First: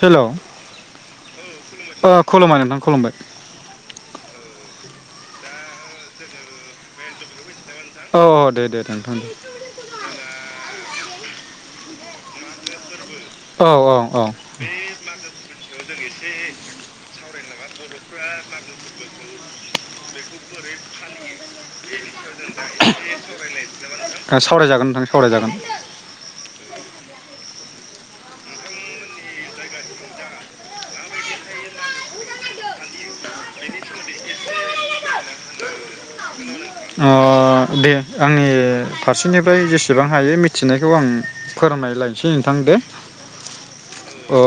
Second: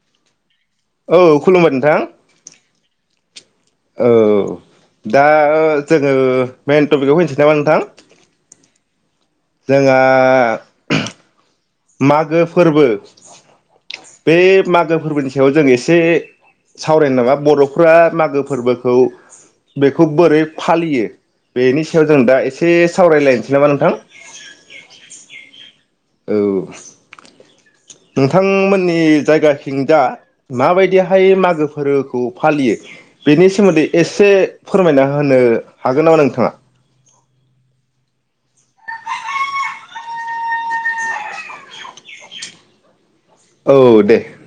हेल' औ खुलुमबाय नोंथां अ खुलुमबाय नोंथां खुलुमबाय औ दा जोङो मेन टपिकआव फैनोसै नामा नों अ दे दे दे [unintelligible] जोंहा मागो फोरबो औ औ औ बे मागो फोरबोनि सायाव जों एसे सावरायनो नामा बर'फ्रा मागो फोरबोखौ बेखौ बोरै फालियो बेनि सायाव जों दा एसे सावरायलायनोसै नामा नोंथां? सावरायजागोन नोंथां सावरायजागोन औ नोंथांमोननि जायगाथिं जा माबायदिहाय मागो फोरबोखौ फालियो बेनि सोमोन्दै एसे फोरमायना होनो हागोन नामा नोंथाङा? ओ दे आंनि फारसेनिफ्राय जेसेबां हायो मिथिनायखौ आं फोरमायलायनोसै नोंथां दे। औ दे अ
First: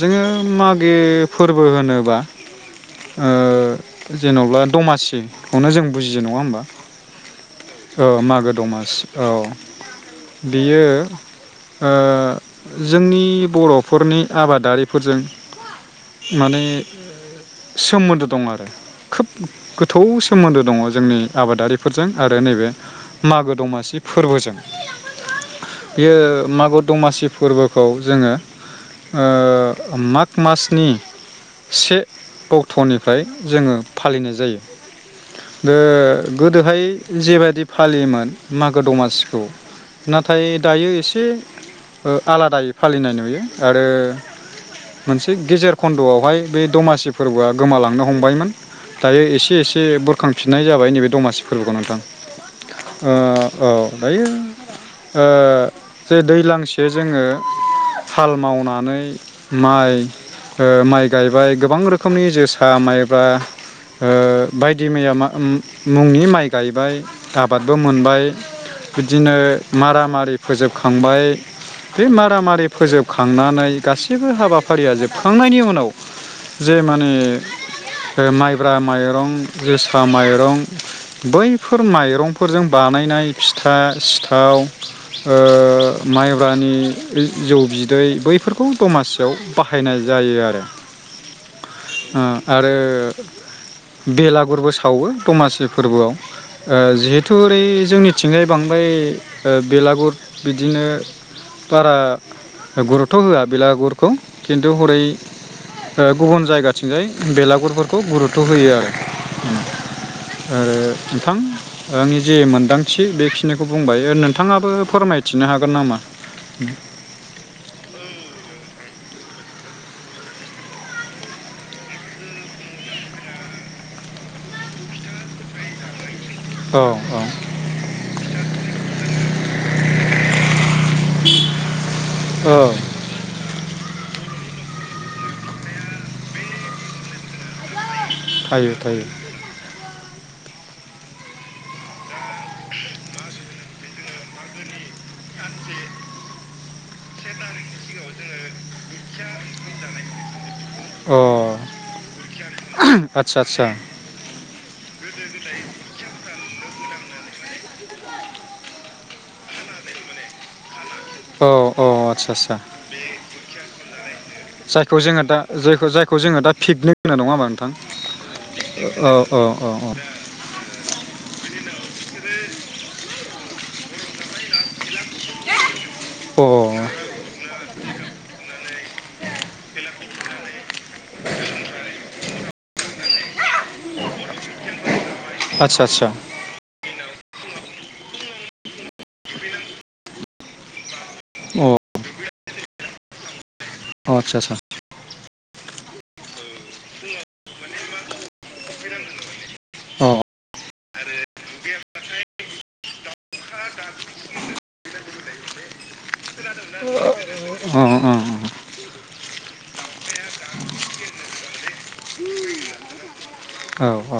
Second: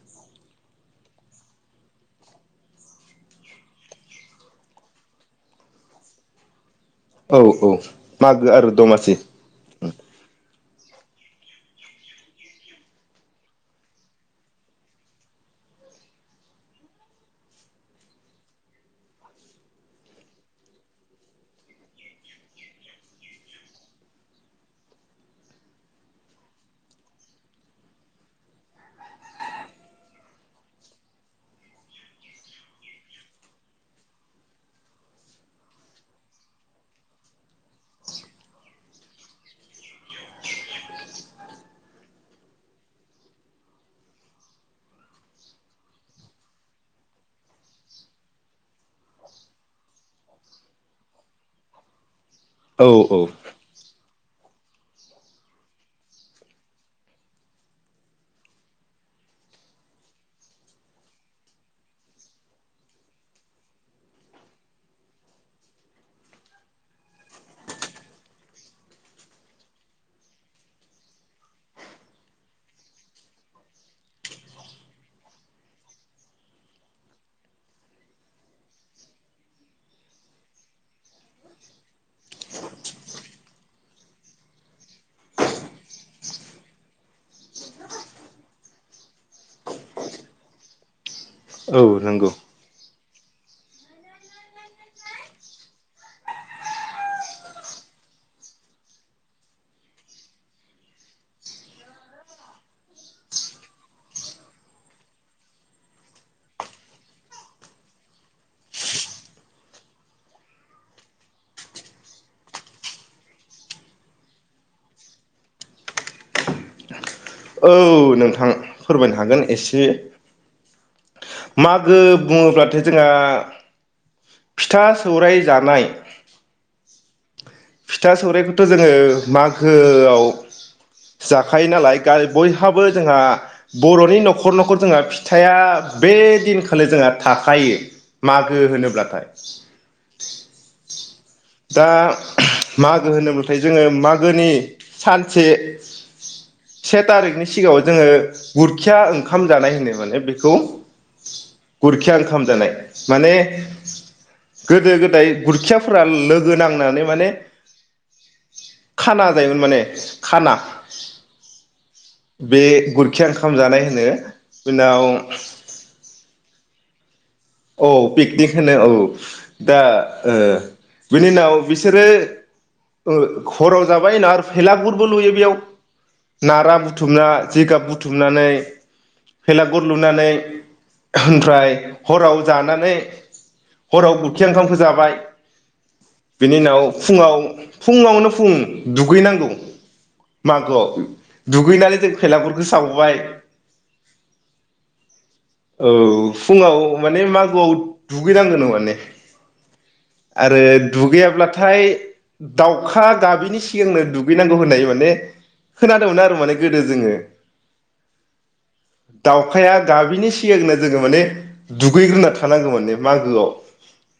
जोङो मागो फोरबो होनोबा ओ जेनबा दमासिखौनो जों बुजियो नङा होमबा? औ औ मागो आरो दमासि। बियो ओ जोंनि बर'फोरनि आबादारिफोरजों माने सोमोन्दो दं आरो खोब गोथौ सोमोन्दो दङ जोंनि आबादारिफोरजों आ रो नैबे मागो दमासि फोरबोजों बेयो मागो दमासि फोरबोखौ जोङो ओ माग मासनि से अक्ट'निफ्राय जोङो फालिनाय जायो। ओ गोदोहाय जेबायदि फालियोमोन मागो दमासिखौ नाथाय दायो एसे ओ आलादायै फालिनाय नुयो आरो मोनसे गेजेर खन्द'आवहाय बे दमासि फोरबोआ गोमालांनो हमबायमोन दायो एसे एसे बुरखांफिननाय जाबाय नैबे दमासि फोरबोखौ नोंथां। ओ औ दायो ओ जे दैलांसे जोङो हाल मावनानै माइ ओ माइ गायबाय गोबां रोखोमनि जोसा माइब्रा ओ बायदि मैया मा-मुंनि माइ गायबाय आबादबो मोनबाय बिदिनो मारामारि फोजोबखांबाय बे मार मारि फोजोबखांनानै गासैबो हाबाफारिया जोबखांनायनि उनाव जे माने माइब्रा माइरं जोसा माइरं बै फोर माइरंफोरजों बानायनाय फिथा सिथाव ओ माइब्रानि जौ बिदै बैफोरखौ दमासियाव बाहायनाय जायो आरो औ नंगौ आरो बेलागुरबो सावो दमासि फोरबोआव ओ जिहेथु ओरै जोंनिथिंहाय बांद्राय बेलागुर बिदिनो बारा गुरत्थ' होआ बेलागुरखौ खिन्थु हरै ओ गुबुन जायगाथिंजाय बेलागुरफोरखौ गुरुत्थ' होयो आरो ओ थां आंनि जे मोनदांथि बेखिनिखौ बुंबाय नोंथाङाबो फोरमायथिनो हागोन नामा? औ नोंथां फोरमायनो हागोन एसे मागो बुङोब्लाथाय जोंहा फिथा सौराय जानाय औ औ फिथा सौराइखौथ' जोङो मागोआव जाखायो नालाय औ बयहाबो जोंहा बर'नि न'खर न'खर न'खर जोंहा फिथाइआ बे दिनखालि जोंहा थाखायो। मागो थायो थायो होनोब्लाथाय। दा। मागो होनोब्लाथाय जोङो मागोनि सानसे से थारिखनि सिगाङाव जोङो गुरखिया ओंखाम जानाय होनो माने -् अ गुरखि ओंखाम जानाय माने आदसा आदसा गोदो गो गोदाय गुरखियाफोरा लोगो नांनानै माने। खाना जायोमोन माने खाना। औ औ आतसा आतचा बे गुरखिया ओंखाम जानाय होनो जायखौ उनाव जोङो दा जायखौ जोङो दा फिकनिक होनो नङा नोंथां औ पिकनिक होनो औ औ औ दा बिनि उनाव बिसोरो खराव जाबाय ना आरो फेलागुरबो लुयो बेयाव। औ अ नारा बुथुमना। जिगाब बुथुमनानै फेलागर लुनानै ओमफ्राय हराव जानानै। हराव गुरखि ओंखामखौ जाबाय आदसा आदसा बिनि उनाव फुङाव फुङावनो फुं दुगैनांगौ मागोआव। अ दुगैनानै जों फेलागुरखौ सावबाय। अ आतसा आतसा। औ फुङाव। माने मागोआव दुगैनांगोन माने। अ आरो दुगैयाब्लाथाय दाउ खा। गाबिनि सिगांनो दुगैनांगौ होननाय माने खोनादोंमोन आरो माने गोदो जोङो अ दाउखाया गाबिनि सिगांनो जोङो माने दुगैग्रोना थानांगौमोन मागोआव अ औ औ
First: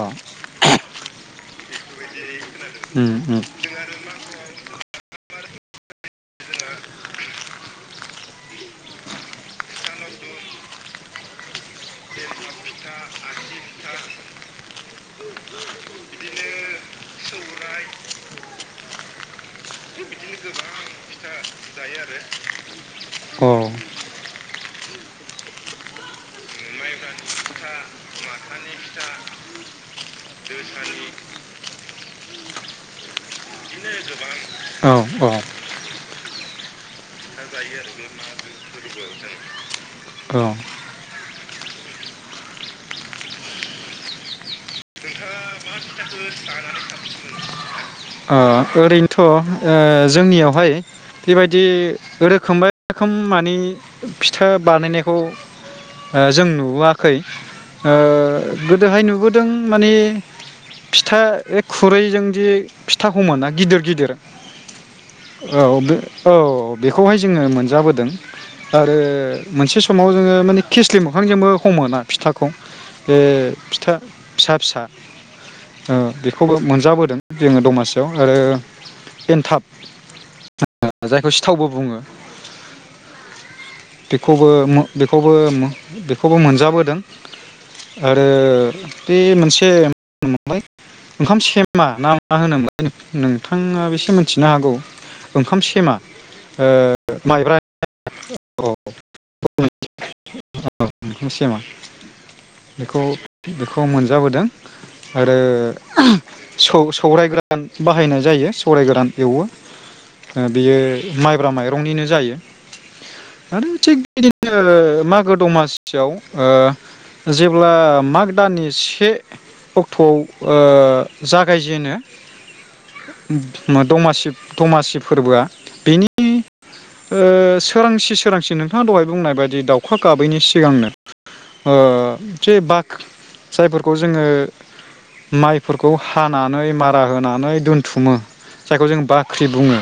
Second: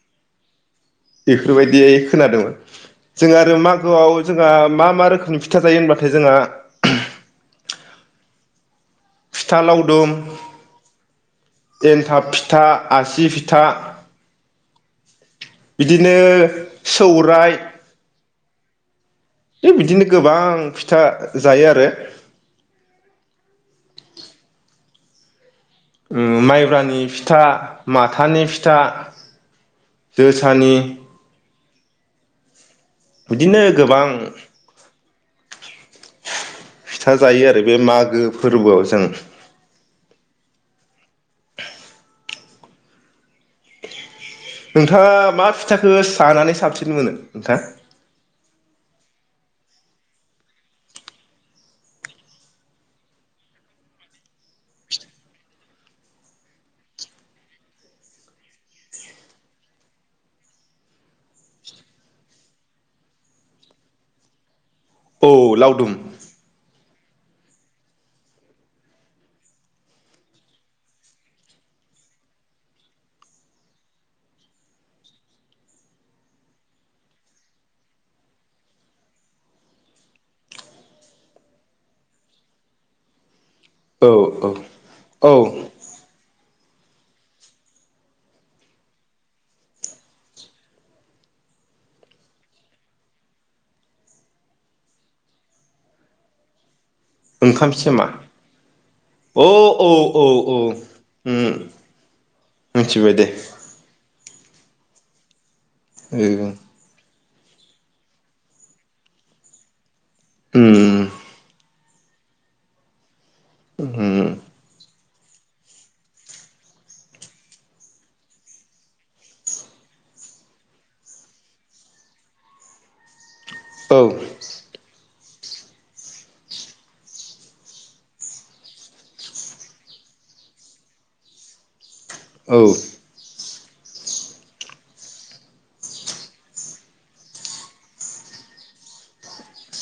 बे बेबायदि खोनादोंमोन। उम जों उम आरो मागोआव जोंहा मा मा रोखोमनि होनबाथाय जोंहा -् फिथा लावदुम एन्थाब फिथा आसि फिथा बिदिनो सौराय। है बिदिनो गोबां फिथा जायो आरो। औ माइब्रानि फिथा, माथानि फिथा, जोसानि बिदिनो गोबां। औ फिथा जायो आरो बे मागो फोरबोआव जों। औ नोंथाङा मा फिथाखौ जानानै साबसिन मोनो नोंथां? ओ ओरैनोथ' जोंनियावहाय बेबायदि रोखोम रोखोम माने फिथा बानायनायखौ जों नुबोआखै गोदोहाय नुबोदों माने फिथा खुरैजोंदि फिथा हमोना गिदिर गिदिर। औ बे औ। बेखौहाय जोङो मोनजाबोदों आरो मोनसे समाव जोङो माने खिस्लि मोखांजोंबो हमोना फिथाखौ बे फिथा फिसा फिसा ओ बेखौबो मोनजाबोदों जोङो दमासि। आरो एन्थाब जायखौ सिथावबो बुङो। औ बेखौबो औ मो बेखौबो औ मो बेखैबो मोनजाब। बोदों आरो बे मोनसे मा होनबाय ओंखाम सेमा ना मा होनोमोन लाय। नोंथाङा एसे मिथिनो हागौ ओंखाम सेमा। माइब्रा ओंखाम समा औ औ औ औ ओंखाम सेमा बेखौ मिथिबाय दे। बेखौ मोनजाबोदों आरो। ओ सौसौ। सावरायग्रा। गोदान बाहायनाय जायो सौराय गोरान एवो। बियो उम माइब्रा माइ। रंनिनो जायो। आरो थिग उम बिदिनो मा। मागो दमासियाव ओ जेब्ला माग दाननि से अक्ट'आव ओ जागायजेनो। [inaudible] माइ औ दमासि दमासि फोरबोआ। बेनि। ओ सोरांसि सोरांसि नोंथाङा दहाय बुंनाय बायदि दाउखा गाबैनि सिगांनो ओ। औ जे बाख। जायफोरखौ जोङो माइफोरखौ हानानै मारा होनानै दोनथुमो जायखौ जों बाख्रि बुङो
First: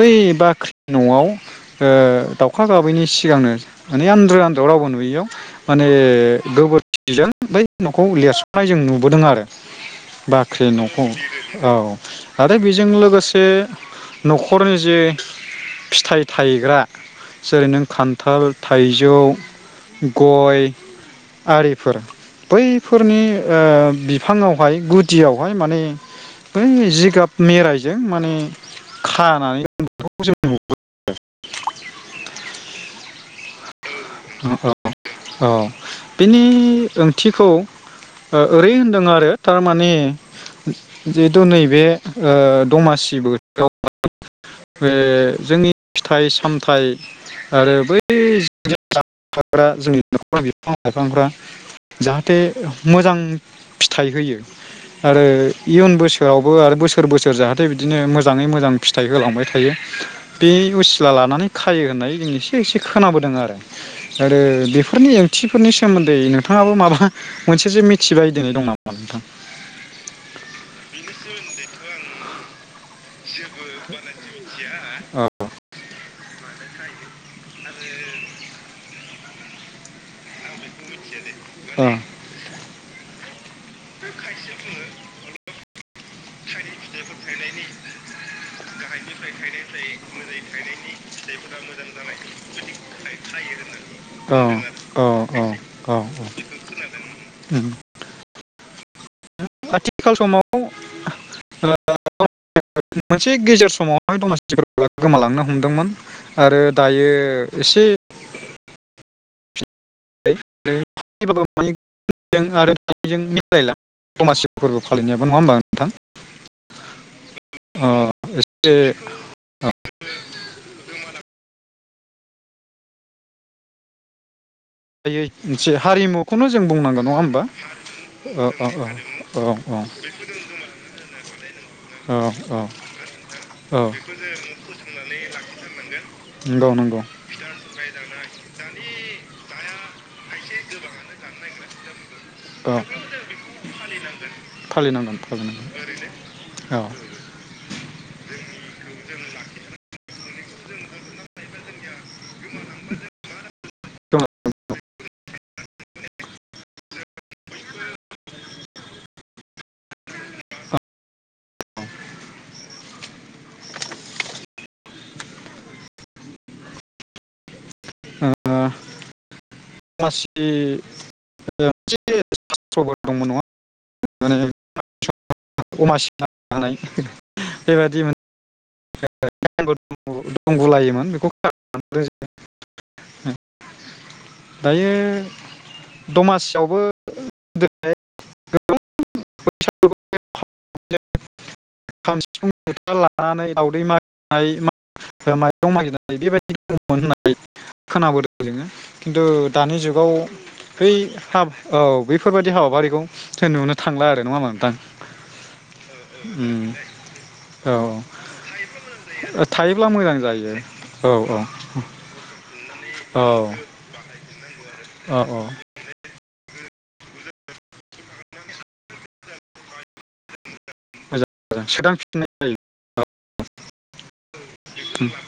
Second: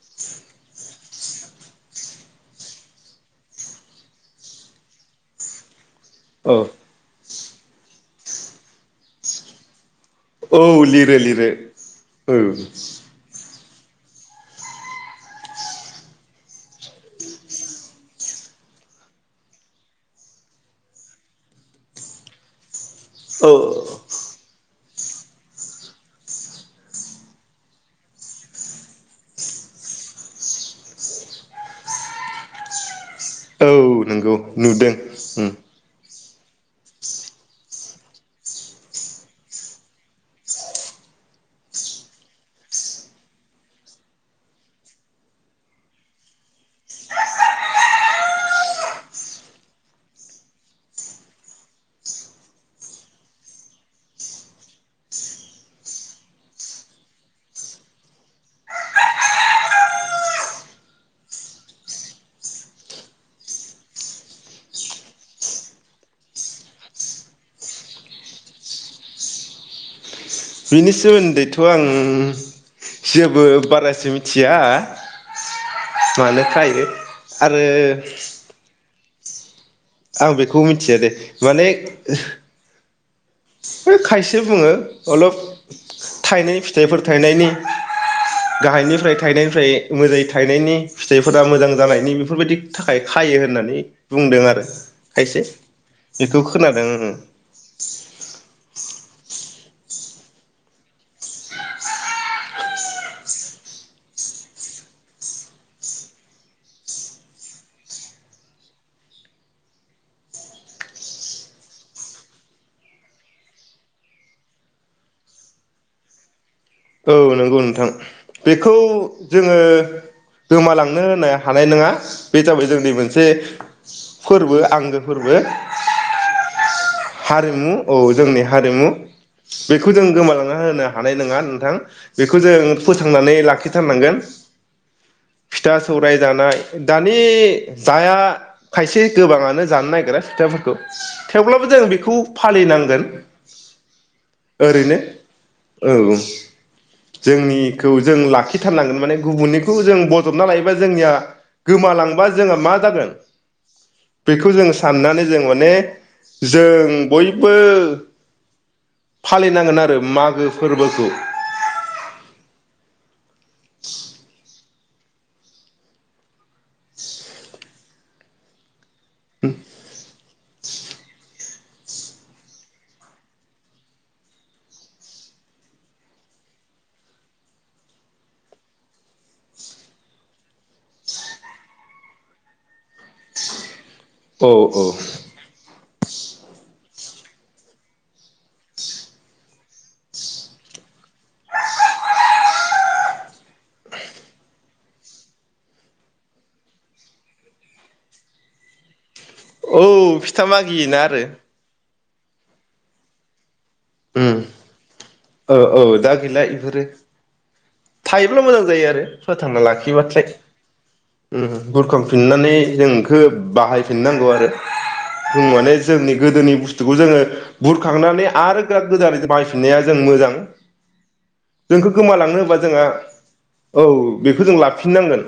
बै बाख्रि न'आव। दाउखा गाबैनि सिगांनो माने आन्द्र आन्द्र रावबो नुयैयाव माने। माने औ गोबोरखिजों। बै न'खौ लिरस'नाय जों नुबोदों आरो। औ बाख्रि न'खौ लिरो लिरो औ औ आरो बेजों लोगोसे। न'खरनि जे फिथाइ। थाइग्रा जेरै नों खान्थाल थाइजौ गय आरिफोर बै। फोरनि ओ औ बि। बिफाङावहाय गुदियावहाय माने बै जिगाब मेरायजों माने खानानैखौ जों नुबो दों। औ नंगौ औ नुदों उम औ बिनि ओंथिखौ ओरै होनदों आरो थारमाने जिहेथु नैबे दमासि बोथोराव बे जोंनि फिथाइ सामथाइ आरो बै। ग्रा जोंनि न'खर बिफां लाइफांफ्रा जाहाथे मोजां फिथाइ होयो आरो इयुन बोसोरावबो आरो बोसोर बोसोर जाहाथे बिदिनो मोजाङै मोजां फिथाइ होलांबाय थायो बे उसिला लानानै खायो होननाय जों एसे एसे खोनाबोदों आरो। आरो बेफोरनि ओंथिफोरनि सोमोन्दै नोंथाङाबो माबा मोनसेसो मिथिबाय दि दं नामा नोंथां। बिनिसोमोनदै। थ' आं। जेबो बारासो मिथिया औ आंबो मानो खायो। आरो आं बेखौ मिथिया दे। माने। औ है खायसे बुङो अलप थायनै फिथाइफोर थायनायनि गाहायनिफ्राय थायनायनिफ्राय मोजाङै थायनायनि फिथाइफोरा मोजां जानायनि बेफोरबायदि थाखाय खायो होननानै बुंदों आरो औ खायसे औ बेखौ खोनादों आङो। औ आथिखाल समाव ओ [unintelligible] मोनसे गेजेर समावहाय दमासि गोमालांनो हमदोंमोन आरो दायो एसे [unintelligible] मिलायला दमासि फोरबो फालिनायाबो नङा होमबा नोंथां? औ नंगौ नोंथां ओ, एसे बेखौ जोङो ओ, गोमालांनो होनो हानाय नङा। बे जाबाय जोंनि मोनसे फोरबो। दायो आंगोफोरबो मोनसे हारिमुखौनो जों बुंनांगोन नङा होमबा हारिमु औ जोंनि औ औ हारिमु औ बेखौ जों गोमालांना होनो हानाय नङा। औ बेखौ जों फोथांनानै औ लाखिथारनांगोन फिथा सौराय जानाय नंगौ नंगौ दानि जाया खायसे गोबाङा मानो जानो नागिरा खोथाफोरखौ थेवब्लाबो जों बेखौ औ फालिनांगोन ओरैनो फालिनांगोन फालिनांगोन औ औ। औ जोंनिखौ जों लाखिथारनांगोनमोन। गुबुननिखौ जों बजबना लायोबा जोंनिया गोमालांबा जोंहा मा जागोन दङ बेखौ जोंस साननानै जों माने जों बयबो फालिनांगोन आरो मागो फोरबोखौ। [unintelligible] अमासि मोनसे सत्रबो दंमोन नङा [unintelligible] अमासि [unintelligible] बेबायाददि मोन [unintelligible] दंबलायोमोन बेखौ औ [unintelligible] औ दायो दमासियावबो [unintelligible] लानानै दावदै मागिनाय [unintelligible] माइरं मागिनाय बेबायदि दंमोन होननानै खोनाबोदों जोङो खिन्थु दानि औ जुगाव फिथा बै मागियोना आरो हाब औ बे बेफोरबायादि हाबाफारिखौ जों नुनो थांला आरो उम नङा होनबा नोंथां औ औ दा गैला उम इफोरो। औ ब्ला मोजां जायो आरो औ फोथांना थायोब्ला मोजां लाखियोबथाय जायो औ ओम बुरखांफिननानै जों खो औ बाहायफिननाय नांगौ आरो। औ बुं माने जोंनि गोदोनि बुस्थु स्थुखौ जोङो बुरखांनानै औ आरो गोदानै बायफिननाया जों मोजां। मोजां जोंखौ गोमालांनो सोदांफिननाय होबा जायो जोंहा औ बेखौ जों लाफिननांगोन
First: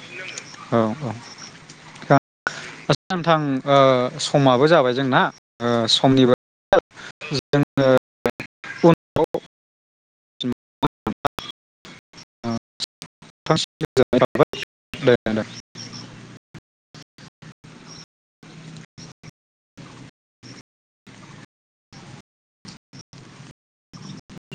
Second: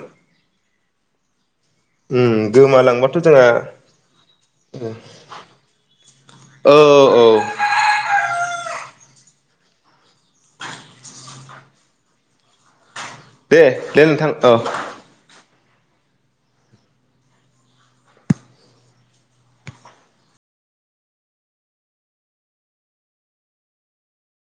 औ उम औ गोमालांबाथ' नोंथां जोंहा समाबो जाबाय जोंना समनिबो औ औ [unintelligible] [unintelligible] दे दे थाबाय नोंथां ओ। दे दे